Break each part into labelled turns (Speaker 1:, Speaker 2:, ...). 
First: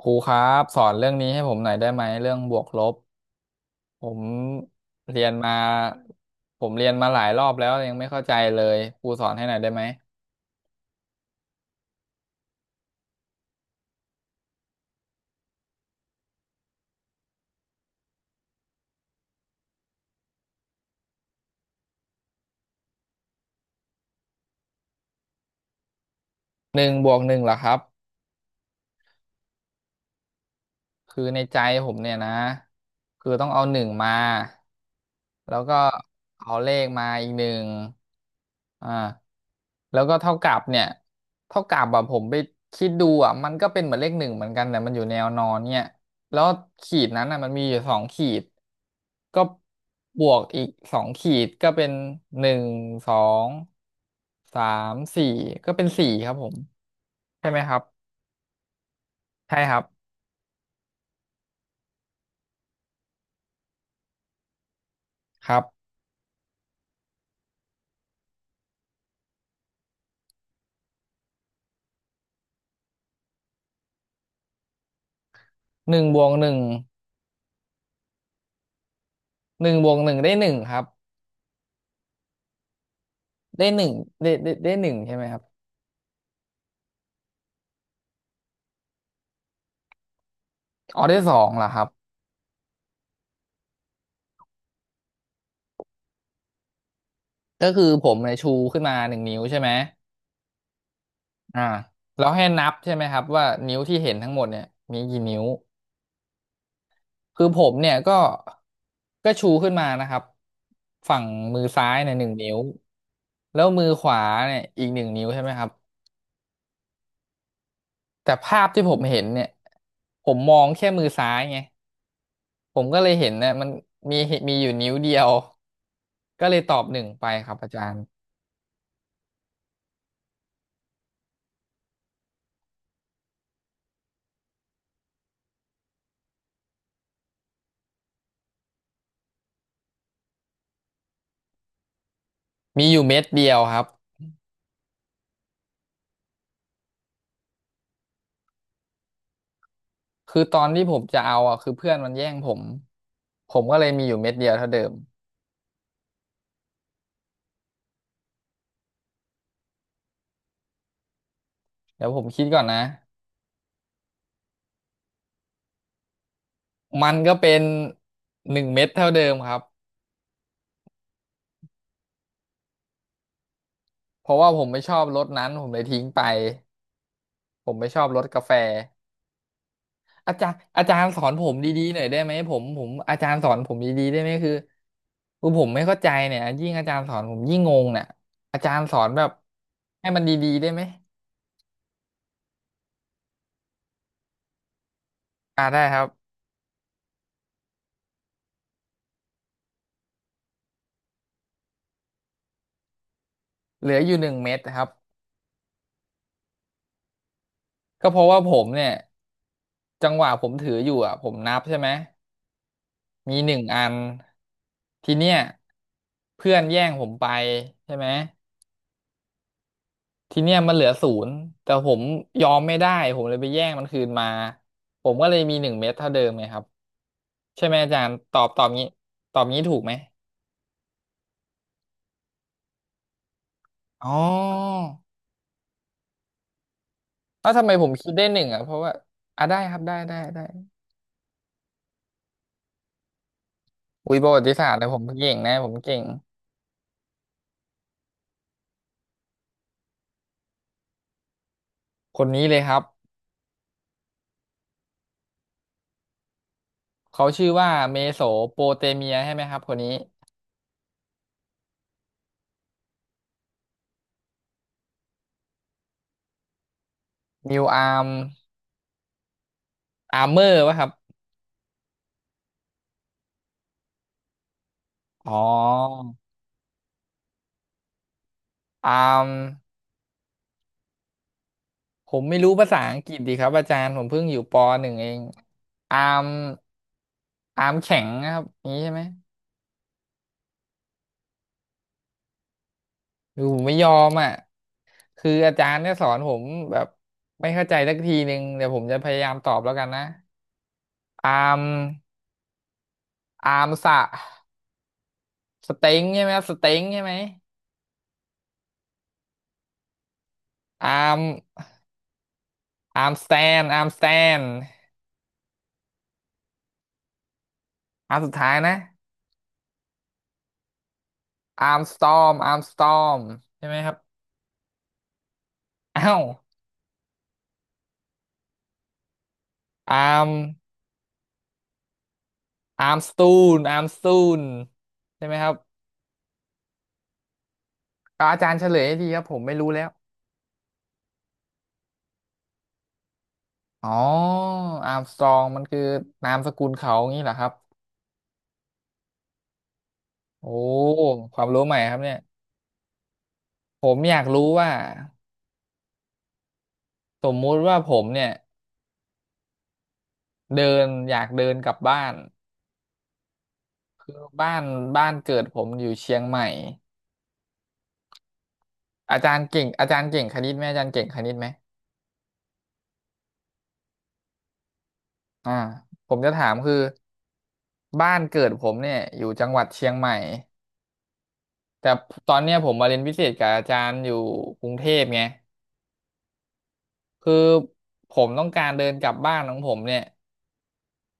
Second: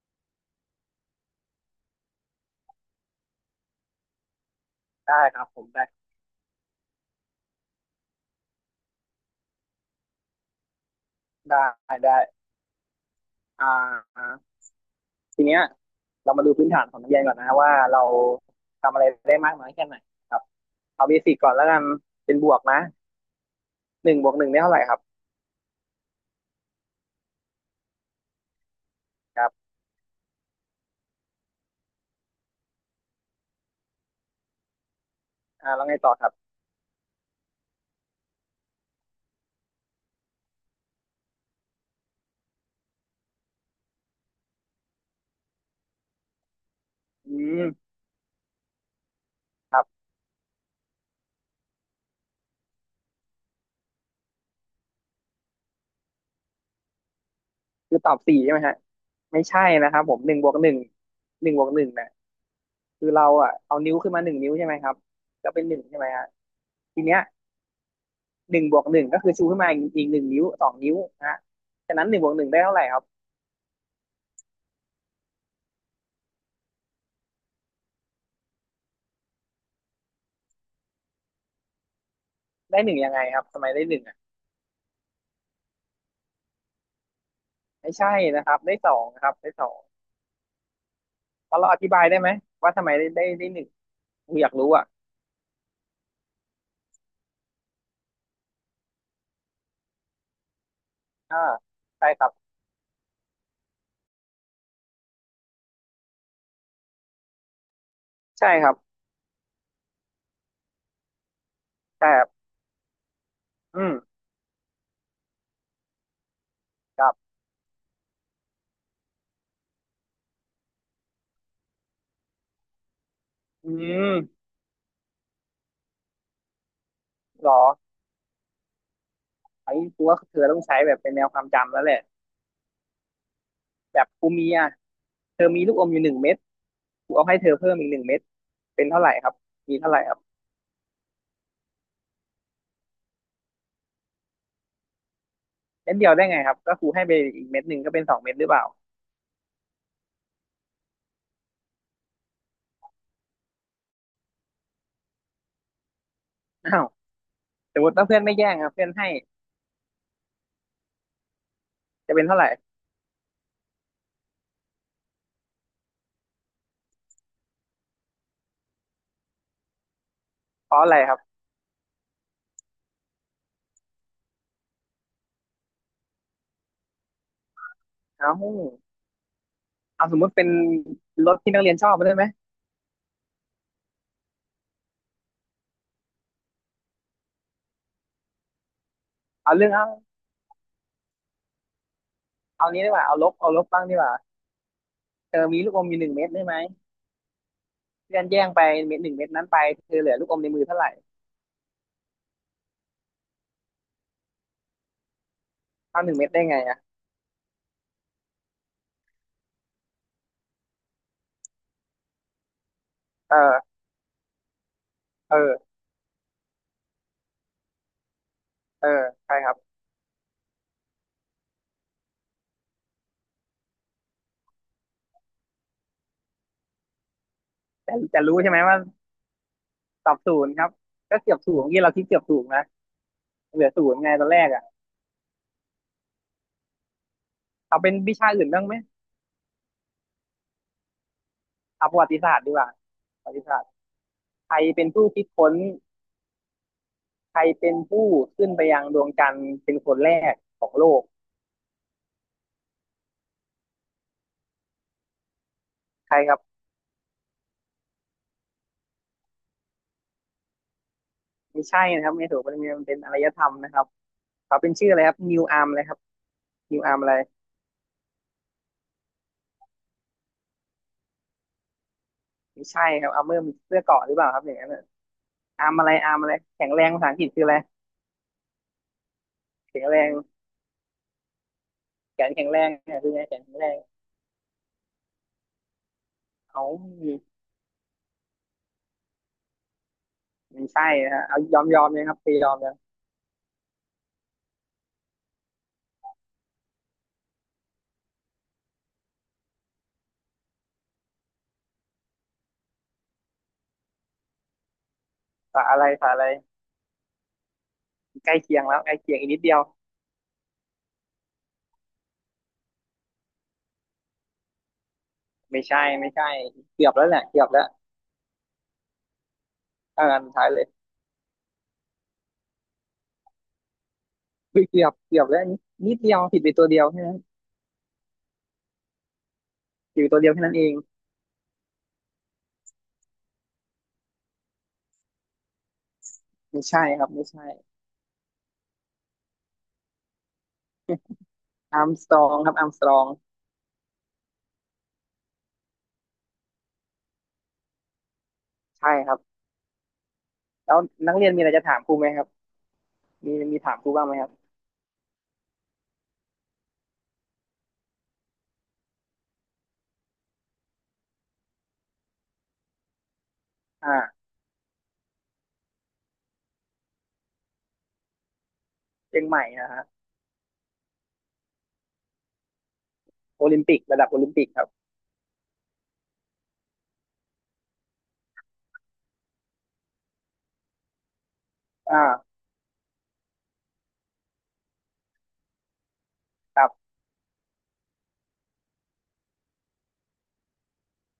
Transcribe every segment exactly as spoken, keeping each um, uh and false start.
Speaker 1: ครูครับสอนเรื่องนี้ให้ผมหน่อยได้ไหมเรื่องบวกลบผมเรี
Speaker 2: ได้
Speaker 1: ยน
Speaker 2: ครับ
Speaker 1: มา
Speaker 2: ผมได้
Speaker 1: ผมเรียนมาหลายรอบแล้วยังไม่เข้าใจเลยครูสอนให้หน่อยได้ไหม
Speaker 2: ได้ได้อ่าทีเนี้ยเรามาดูพื้นฐานของนักเรียนก่อนนะว่าเราทำอะไรได้มากน้อยแค่ไหนครับเอาเบสิกก่อนแล้วกันเป็นบวกนะหนึ่งบวกหนึ่งได้เท่าไหร่ครับ
Speaker 1: หนึ่งบวกหนึ่งเหรอครับ
Speaker 2: ครับ
Speaker 1: คือในใจผมเนี่ยนะคือต้องเอาหนึ่งมาแล้ว
Speaker 2: อ่า
Speaker 1: ก็
Speaker 2: แล้วไงต่อครับ
Speaker 1: เอาเลขมาอีกหนึ่งอ่าแล้วก็เท่ากับเนี่ยเท่ากับแบบผมไปคิดดูอ่ะมันก็เป็นเหมือนเลขหนึ่งเหมือนกันแต่มันอยู่แนวนอนเนี่ยแล้วขีดนั้น
Speaker 2: อื
Speaker 1: อ่ะมัน
Speaker 2: ม
Speaker 1: มีอยู่สองขีดก็
Speaker 2: ครับ
Speaker 1: บวกอีกสองขีดก็เป็นหนึ่งสองสามสี่ก็เป็นสี่ครับผมใช่ไหมครับ
Speaker 2: คือตอบสี่ใช่ไหมฮะไม่
Speaker 1: ใช่
Speaker 2: ใช่
Speaker 1: ครับ
Speaker 2: นะครับผมหนึ่งบวกหนึ่งหนึ่งบวกหนึ่งเนี่ยคือเราอ่ะเอานิ้วขึ้นมาหนึ่งนิ้วใช่ไหมครับ
Speaker 1: ค
Speaker 2: ก็
Speaker 1: รั
Speaker 2: เป็น
Speaker 1: บ
Speaker 2: หนึ่งใช่ไหมฮะทีเนี้ยหนึ่งบวกหนึ่งก็คือชูขึ้นมาอีกอีกหนึ่งนิ้วสองนิ้วนะฮะฉะนั้นหนึ่งบวกหนึ่งได้เท่าไหร่ครับ
Speaker 1: หนึ่งบวกหนึ่ง หนึ่งบวกหนึ่งได้หนึ่งครับ
Speaker 2: ได้หนึ่งยังไงครับทำ
Speaker 1: ได้
Speaker 2: ไม
Speaker 1: ห
Speaker 2: ได้
Speaker 1: นึ่ง
Speaker 2: หนึ่ง
Speaker 1: ได้ได้ได้หนึ่งใช่ไหมครับ
Speaker 2: ไม่ใช่นะครับได้สองนะครับได้สอง
Speaker 1: อ๋อได้สอง
Speaker 2: พอ
Speaker 1: เหร
Speaker 2: เรา
Speaker 1: อ
Speaker 2: อ
Speaker 1: ครับ
Speaker 2: ธิบายได้ไหมว่าทำไมได้ได้ได้หนึ่งอยากรู้อ่ะ
Speaker 1: ก็คือผมเนี่ยชูขึ้นมาหนึ่งนิ้วใช่ไหม
Speaker 2: อ่า
Speaker 1: อ่า
Speaker 2: ใช่ค
Speaker 1: แล้
Speaker 2: รั
Speaker 1: ว
Speaker 2: บ
Speaker 1: ให้นับใช่ไหมครับว่านิ้วที่เห็นทั้งหมดเนี่ยมีกี่นิ้วคือผมเนี่ยก็
Speaker 2: ใช่ครับ
Speaker 1: ก็ชูขึ้นมานะครับฝั่งมือซ้ายเนี่ยหนึ่ง
Speaker 2: แต่
Speaker 1: นิ้วแล้ว
Speaker 2: อื
Speaker 1: มือ
Speaker 2: ม
Speaker 1: ขวาเนี่ยอีกหนึ่งนิ้วใช่ไหมครับ
Speaker 2: ครับ
Speaker 1: แต่ภาพที่ผมเห็นเนี่ยผมมองแค่มือซ้ายไง ผมก็เลยเห็นนะมัน
Speaker 2: อืม
Speaker 1: มีมีอยู่นิ้วเดียวก็เลยตอบหนึ่งไป
Speaker 2: ห
Speaker 1: ค
Speaker 2: ร
Speaker 1: รับ
Speaker 2: อ
Speaker 1: อาจารย์
Speaker 2: ไอ้กูว่าเธอต้องใช้แบบเป็นแนวความจำแล้วแหละแบบกูมีอ่ะเธอมีลูกอมอยู่หนึ่งเม็ดกูเอาให้เธอเพิ่มอีกหนึ่งเม็ดเป็นเท่าไหร่ครับมีเท่าไหร่ครับ
Speaker 1: มีอยู่เม็ดเดียวครับ
Speaker 2: เม็ดเดียวได้ไงครับก็ครูให้ไปอีกเม็ดหนึ่งก็เป็นสองเม็ดหรือเปล่า
Speaker 1: คือตอนที่ผมจะเอาอ่ะคือเพื่อนมันแย่งผมผมก็เลยมีอยู่เม็ดเดียวเท่าเดิม
Speaker 2: อ้าวสมมติถ้าเพื่อนไม่แย่งอ่ะเพื่อนให้
Speaker 1: เดี๋ยว
Speaker 2: จะ
Speaker 1: ผ
Speaker 2: เป็น
Speaker 1: ม
Speaker 2: เท่า
Speaker 1: คิ
Speaker 2: ไห
Speaker 1: ด
Speaker 2: ร่
Speaker 1: ก่อนนะมันก็เป็นหนึ่งเม็ดเท่าเดิมครับ
Speaker 2: เพราะอะไรครับ
Speaker 1: เพราะว่าผมไม่ชอบรสนั้นผมเลยทิ้งไปผมไม่ชอบรสกา
Speaker 2: เอา
Speaker 1: แฟ
Speaker 2: เอาสมมุติ
Speaker 1: อา
Speaker 2: เป็
Speaker 1: จา
Speaker 2: น
Speaker 1: รย์อาจารย์สอ
Speaker 2: ร
Speaker 1: น
Speaker 2: ถ
Speaker 1: ผ
Speaker 2: ที่
Speaker 1: ม
Speaker 2: นักเรียน
Speaker 1: ดี
Speaker 2: ชอ
Speaker 1: ๆ
Speaker 2: บ
Speaker 1: หน่อ
Speaker 2: มา
Speaker 1: ย
Speaker 2: ได้
Speaker 1: ได้
Speaker 2: ไหม
Speaker 1: ไหมผมผมอาจารย์สอนผมดีๆได้ไหมคือคือผมไม่เข้าใจเนี่ยยิ่งอาจารย์สอนผมยิ่งงงเนี่ยอาจารย์สอนแบบ
Speaker 2: เอาเรื่อง
Speaker 1: ให้มันดีๆได้ไหม
Speaker 2: เอานี้ดีกว่าเอาลบเอาลบบ้างดีกว่าเธอมี
Speaker 1: อ่า
Speaker 2: ลูกอ
Speaker 1: ได้
Speaker 2: มอ
Speaker 1: ค
Speaker 2: ยู่
Speaker 1: รั
Speaker 2: ห
Speaker 1: บ
Speaker 2: นึ่งเม็ดได้ไหมเพื่อนแย่งไปเม็ดหนึ่งเม็ดนั้นไปเธอเหลือลูกอมในมือเท่าไหร่
Speaker 1: เหลืออยู่หนึ่งเม็ดครับ
Speaker 2: เท่าหนึ่งเม็ดได้ไงอ่ะ
Speaker 1: ก็เพราะว่าผมเนี่ยจังหวะผมถืออยู่อ่ะผมนับใช่ไหมมีหนึ่ง
Speaker 2: เออ
Speaker 1: อันทีเนี้
Speaker 2: เอ
Speaker 1: ย
Speaker 2: อ
Speaker 1: เพื่อนแย่งผมไปใช่ไหม
Speaker 2: เออใช่ครับ
Speaker 1: ทีเนี้ยมันเหลือศูนย์แต่ผมยอมไม่ได้ผมเลยไปแย่งมันคืนมาผมก็เลยมีหนึ่งเม็ดเท่าเดิมไงครับใช่ไหมอา
Speaker 2: แต่
Speaker 1: จารย์
Speaker 2: จะ
Speaker 1: ต
Speaker 2: รู้
Speaker 1: อบ
Speaker 2: ใช่ไห
Speaker 1: ต
Speaker 2: ม
Speaker 1: อบ
Speaker 2: ว่า
Speaker 1: งี้ตอบงี้ถูกไหม
Speaker 2: ตอบศูนย์ครับก็เกือบศูนย์ที่อกี้เราคิดเกือบศูนย์นะเหลือศูนย์
Speaker 1: อ๋
Speaker 2: ไง
Speaker 1: อ
Speaker 2: ตอนแรกอ่ะ
Speaker 1: แล้วทำไม
Speaker 2: เอา
Speaker 1: ผม
Speaker 2: เป็น
Speaker 1: คิด
Speaker 2: วิ
Speaker 1: ได้
Speaker 2: ชา
Speaker 1: หนึ่
Speaker 2: อื่
Speaker 1: ง
Speaker 2: น
Speaker 1: อ่ะ
Speaker 2: บ้าง
Speaker 1: เพ
Speaker 2: ไหม
Speaker 1: ราะว่าอ่ะได้ครับได้ได้ได้
Speaker 2: เอาประวัติศาสตร์ดีกว่าประวัติศาสตร์
Speaker 1: อุ้ยประวั
Speaker 2: ใค
Speaker 1: ติ
Speaker 2: ร
Speaker 1: ศาสตร์
Speaker 2: เป็
Speaker 1: เนี่
Speaker 2: น
Speaker 1: ยผม
Speaker 2: ผู้คิด
Speaker 1: เก่ง
Speaker 2: ค้น
Speaker 1: นะผมเก่ง
Speaker 2: ใครเป็นผู้ขึ้นไปยังดวงจันทร์เป็นคนแรกของโลก
Speaker 1: คนนี้เลยครับ
Speaker 2: ใครครับ
Speaker 1: เขาชื่อว่าเมโสโปเตเมียใช่ไหมครับคนนี้
Speaker 2: ไม่ใช่นะครับไม่ถูกมันเป็นอารยธรรมนะครับเขาเป็นชื่ออะไรครับนิวอาร์มเลยครับนิวอาร์มอะไร
Speaker 1: นิวอาร์มอาร์เมอร์ป่ะครับ
Speaker 2: ไม่ใช่ครับอาร์เมอร์มันเสื้อเกราะหรือเปล่าครับอย่างนั้นน่ะ
Speaker 1: อ๋อ
Speaker 2: อาร์มอะไรอาร์มอะไรแข็งแรงภาษาอังกฤษคืออะไร
Speaker 1: อาร์ม
Speaker 2: แข็งแรง
Speaker 1: ผ
Speaker 2: แข
Speaker 1: ม
Speaker 2: น
Speaker 1: ไม่
Speaker 2: แข็ง
Speaker 1: รู้
Speaker 2: แร
Speaker 1: ภา
Speaker 2: ง
Speaker 1: ษาอั
Speaker 2: เนี่ย
Speaker 1: งก
Speaker 2: คือ
Speaker 1: ฤษ
Speaker 2: ไง
Speaker 1: ดี
Speaker 2: แข
Speaker 1: ค
Speaker 2: น
Speaker 1: รับ
Speaker 2: แข็ง
Speaker 1: อา
Speaker 2: แร
Speaker 1: จา
Speaker 2: ง
Speaker 1: รย์ผมเพิ่งอยู่ปหนึ่งเองอาร์ม
Speaker 2: เอา
Speaker 1: อาร์มแข็งนะครับนี้ใช่ไหม
Speaker 2: ไม่ใช่นะฮะเอายอมยอมเลยครับตียอมเลย
Speaker 1: คือผมไม่ยอมอ่ะคืออาจารย์เนี่ยสอนผมแบบไม่เข้าใจสักทีหนึ่งเดี๋ยวผมจะพยายามตอบแล้วกันนะอาร์มอาร์มสะ
Speaker 2: ภาษา
Speaker 1: ส
Speaker 2: อะไร
Speaker 1: เต็ง
Speaker 2: ภาษาอะ
Speaker 1: ใช่
Speaker 2: ไร
Speaker 1: ไหมครับสเต็งใช่ไหม
Speaker 2: ใกล้เคียงแล้วใกล้เคียงอีกนิดเดียว
Speaker 1: อาร์มอาร์มสแตนอาร์มสแตน
Speaker 2: ไม่ใช่ไม่ใช่เกือบแล้วแหละเกือบแล้ว
Speaker 1: อาร์มสุดท้ายนะ
Speaker 2: เอาอันสุดท้ายเลย
Speaker 1: อาร์มสตอมอาร์มสตอมใช่ไหมครับ
Speaker 2: เฮ้ยเกือบเกือบแล้วอันนี้นิด
Speaker 1: อ้า
Speaker 2: เดียว
Speaker 1: ว
Speaker 2: ผิดไปตัวเดียวแค่นั้นผิดไป
Speaker 1: อา
Speaker 2: ตัว
Speaker 1: ร์ม
Speaker 2: เดียวแค่นั้นเอง
Speaker 1: อาร์มสตูนอาร์มสตูนใช่ไหมครับ
Speaker 2: ไม่ใช่ครับไม่ใช่
Speaker 1: ก็อาจารย์เฉลยให้ทีครับผมไม่รู้แล้ว
Speaker 2: อาร์มสตรองครับอาร์มสตรอง
Speaker 1: อ๋ออาร์มสตรองมันคือนามสกุลเขางี้เหรอครับ
Speaker 2: ใช่ครับ
Speaker 1: โอ้
Speaker 2: แล้วนักเรียน
Speaker 1: ค
Speaker 2: มี
Speaker 1: วา
Speaker 2: อะ
Speaker 1: ม
Speaker 2: ไร
Speaker 1: รู้
Speaker 2: จะ
Speaker 1: ใหม่
Speaker 2: ถามค
Speaker 1: ค
Speaker 2: รู
Speaker 1: รับ
Speaker 2: ไหม
Speaker 1: เนี่ย
Speaker 2: ครับมีมีถาม
Speaker 1: ผ
Speaker 2: ครู
Speaker 1: ม
Speaker 2: บ้างไห
Speaker 1: อ
Speaker 2: ม
Speaker 1: ยา
Speaker 2: ค
Speaker 1: ก
Speaker 2: รับ
Speaker 1: รู้ว่าสมมุติว่าผมเนี่ยเดินอยากเดินกลับบ้านคือ
Speaker 2: อ่า
Speaker 1: บ้านบ้านเกิดผมอยู่เชียงใหม่อา
Speaker 2: เชียง
Speaker 1: จา
Speaker 2: ให
Speaker 1: ร
Speaker 2: ม่
Speaker 1: ย์เก่ง
Speaker 2: นะฮะ
Speaker 1: อาจารย์เก่งคณิตไหมอาจารย์เก่งคณิตไหม
Speaker 2: โอลิมปิกระดับโอลิมปิกครับ
Speaker 1: อ่าผมจะถามคือบ้านเกิดผมเนี่ยอยู่จังหวัดเชียงใหม่แต่ต
Speaker 2: อ่า
Speaker 1: อนเนี้ยผมมาเรียนพิเศษกับอาจารย์อยู่กรุงเทพไง
Speaker 2: กับ
Speaker 1: คือผมต้องการเดินกลับบ้านของผมเนี่ย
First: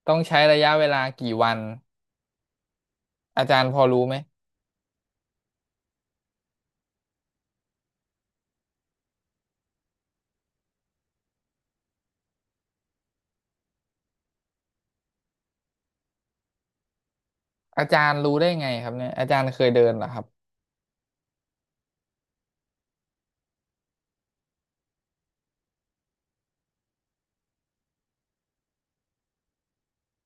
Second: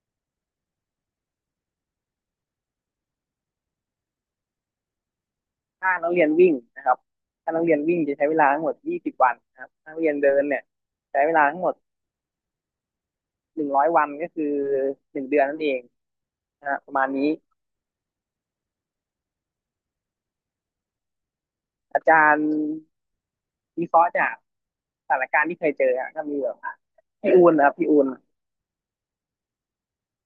Speaker 1: ต้องใช้ระยะเวลากี่วันอาจารย์พอรู้ไหม
Speaker 2: ถ้านักเรียนวิ่งนะครับถ้านักเรียนวิ่งจะใช้เวลาทั้งหมด ยี่สิบ วันนะครับถ้านักเรียนเดินเนี่ยใช้เวลาทั้งหมด หนึ่งร้อย วันก็คือหนึ่งเดือนนั่นเองนะฮะประมาณนี้
Speaker 1: อาจารย์รู้ได้ไงครับเนี่ยอาจารย์เคยเดินเหรอครับ
Speaker 2: อาจารย์วิเคราะห์จากสถานการณ์ที่เคยเจออะก็มีแบบพี่อูนนะครับพี่อูน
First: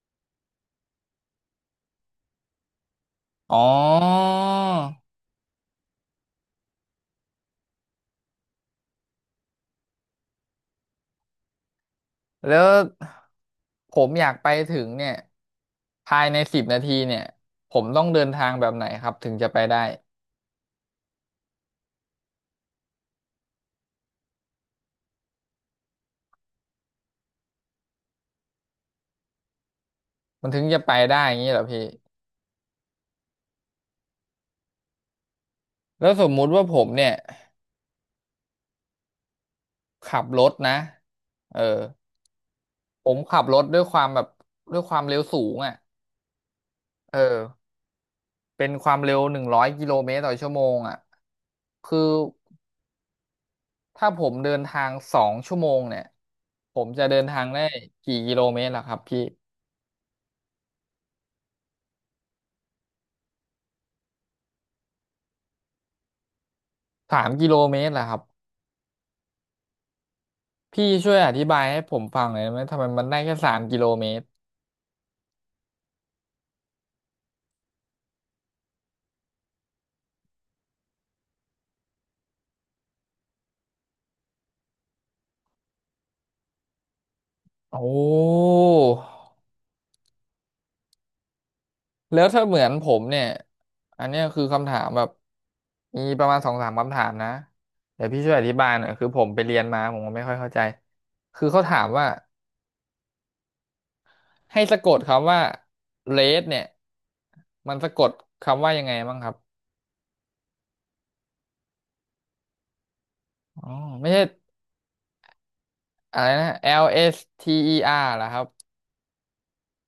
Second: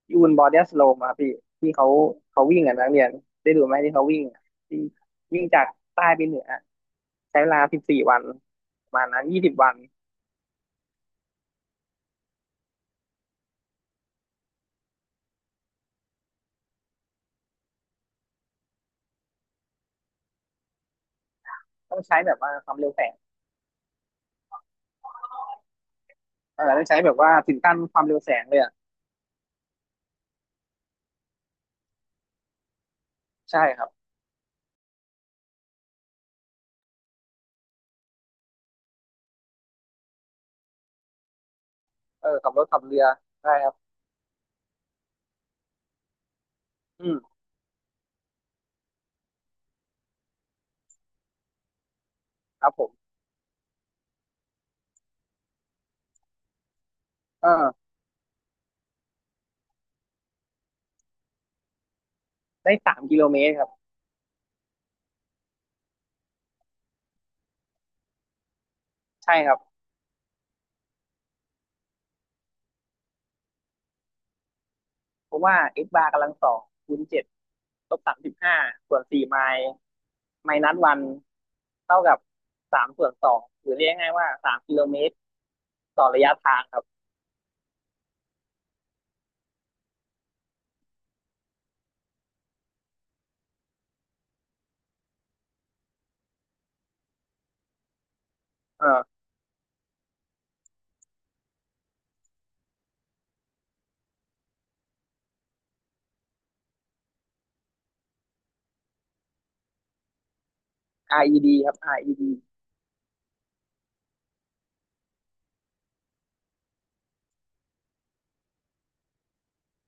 Speaker 2: พี่อูนบอดี้สโลมครับพี่ที่เขาเขาวิ่งอ่ะนักเรียนได้
Speaker 1: อ๋
Speaker 2: ดูไหมที่เขาวิ่ง
Speaker 1: อ
Speaker 2: อะที่วิ่งจากใต้ไปเหนือใช้เวลาสิบสี่วันประมาณนั้นยี่สิบวัน
Speaker 1: แล้วผมอยากไปถึงเนี่ยภายในสิบนาทีเนี่ยผมต้องเดินทางแบบไหนครับถึงจะไปได้
Speaker 2: ต้องใช้แบบว่าความเร็วแฝ เออได้ใช้แบบว่าถึงขั้นความเร็วแสงเลยอ่ะ
Speaker 1: มันถึงจะไปได้อย่างนี้เหรอพี่
Speaker 2: ใช่ครับ
Speaker 1: แล้วสมมุติว่าผมเนี่ยขับรถนะเออ
Speaker 2: เออขับรถขับเรือ
Speaker 1: ผมขับ
Speaker 2: ได้
Speaker 1: รถ
Speaker 2: ครับ
Speaker 1: ด้วยความแบบด้วยความเร็วสูงอ่ะ
Speaker 2: อื
Speaker 1: เอ
Speaker 2: ม
Speaker 1: อ เป็นความเร็วหนึ่งร้อยกิโลเมตรต่อชั่วโมงอ่ะคือ
Speaker 2: ครับผม
Speaker 1: ถ้าผมเดินทางสองชั่วโมงเนี่ยผมจะเดินทา
Speaker 2: เอ
Speaker 1: ง
Speaker 2: อ
Speaker 1: ได้กี่กิโลเมตรล่ะครับพี่
Speaker 2: ได้สามกิโลเมตรครับ
Speaker 1: สามกิโลเมตรล่ะครับ
Speaker 2: ใช่ครับ
Speaker 1: พี่ช่วยอธิบายให้ผมฟังหน่อยได้ไหมทำไมมันได้แค่สามกิโลเมตร
Speaker 2: เพราะว่าเอ a r บาร์กำลังสองคูณเจ็ดลบสามสิบห้าส่วนสี่ไมล์ไมล์นัดวันเท่ากับสามส่วนสองหรือเรียกง่ายๆว่าสามกิโลเมตรต่อระยะทางครับ
Speaker 1: โอ้แล้วถ้าเหมือนผมเนี่ยอันเนี้ยคือคำถามแบบมีประมาณสองสามคำถามนะเดี๋ยวพี่ช่วยอธิบายห
Speaker 2: เอ
Speaker 1: น่อยคื
Speaker 2: อ
Speaker 1: อผมไปเรียนมาผมก็ไม่ค่อยเข้าใจคือเขาถามว่า ให้สะกดคำว่า เรด เนี่ย มันสะกดคำว่ายังไงบ้างครับ
Speaker 2: อาร์ อี ดี ครับ อาร์ อี ดี
Speaker 1: อ๋อไม่ใช่อะไรนะ แอล เอส ที อี อาร์ เหรอครับ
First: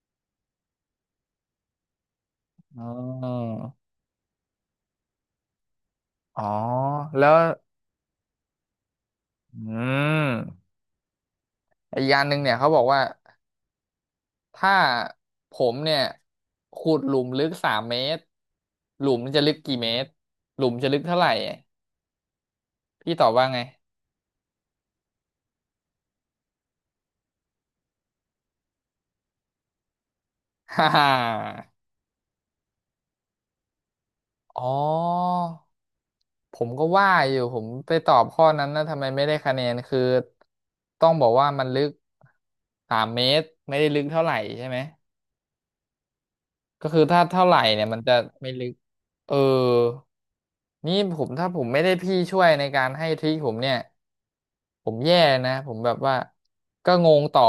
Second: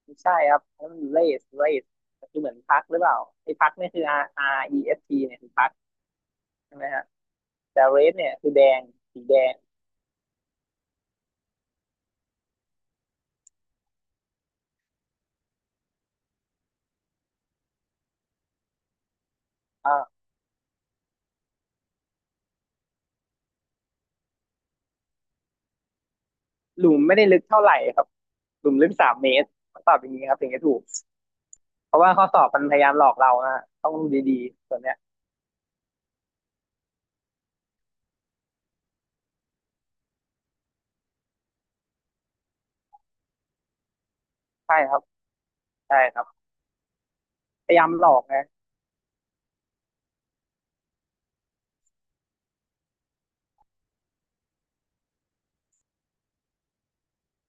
Speaker 2: ไม่ใช่ครับนั่นมัน race race คือเหมือนพั
Speaker 1: อ๋
Speaker 2: ก
Speaker 1: อ
Speaker 2: หรือเปล่าไอ้พักเนี่ยคือ R R E S ีเอสทีเนี่ยคือพัก
Speaker 1: อ๋อ
Speaker 2: ใช่ไหมฮะ
Speaker 1: แล้ว
Speaker 2: แต่ race เนี่ยคือแดงสีแดง
Speaker 1: อืมอีกอย่างหนึ่งเนี่ยเขาบอกว่าถ้าผมเนี่ยขุดหลุมลึกสามเมตร หลุมจะลึกกี่เมตร
Speaker 2: อ่า
Speaker 1: หลุมจะลึกเท่าไหร่ พี่ตอบว่าไง
Speaker 2: หลุมไม่ได้ลึกเท่าไหร่ครับหลุมลึกสามเมตรคำตอบอย่างนี้ครับถึงจะถูก
Speaker 1: ฮ่าฮ่า
Speaker 2: เพราะว่าข้อสอบมันพยายามหลอกเรานะต้องดูดีๆ
Speaker 1: อ๋อ
Speaker 2: ส่วนเนี้ย
Speaker 1: ผมก็ว่าอยู่ผมไปตอบข้อนั้นนะทำไมไม่ได้คะแนนคือต้องบอกว่ามันลึกสามเมตรไม่ได้ลึกเท่าไหร่ใช่ไห
Speaker 2: ใช่
Speaker 1: ม
Speaker 2: ครับใช่ครับ
Speaker 1: ก็คือถ้าเท่าไหร่
Speaker 2: พยา
Speaker 1: เนี่
Speaker 2: ยา
Speaker 1: ย
Speaker 2: ม
Speaker 1: มัน
Speaker 2: หล
Speaker 1: จะ
Speaker 2: อกนะ
Speaker 1: ไม่ลึกเออนี่ผมถ้าผมไม่ได้พี่ช่วยในการให้ทริคผมเนี่ยผมแย่นะผมแบบว่าก็งงต่อ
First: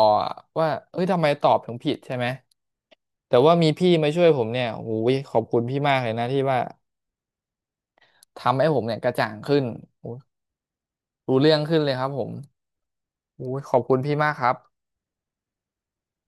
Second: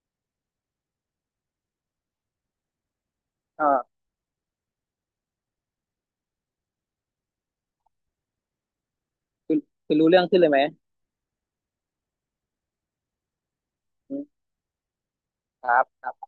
Speaker 1: ว่าเอ้ยทำไมตอบถึงผิดใช่ไหมแต่ว่า
Speaker 2: เอ
Speaker 1: มี
Speaker 2: อ
Speaker 1: พี่มาช่วยผมเนี่ยโอ้ยขอบคุณพี่มากเลยนะที่ว่าทำให้ผมเนี่ยกระจ่าง
Speaker 2: คื
Speaker 1: ขึ้
Speaker 2: อ
Speaker 1: น
Speaker 2: คือรู้เรื่องขึ้นเลยไหม
Speaker 1: รู้เรื่องขึ้นเลยครับผมอุ้ยขอบคุณพี่มาก
Speaker 2: ม
Speaker 1: ครับ
Speaker 2: ครับครับ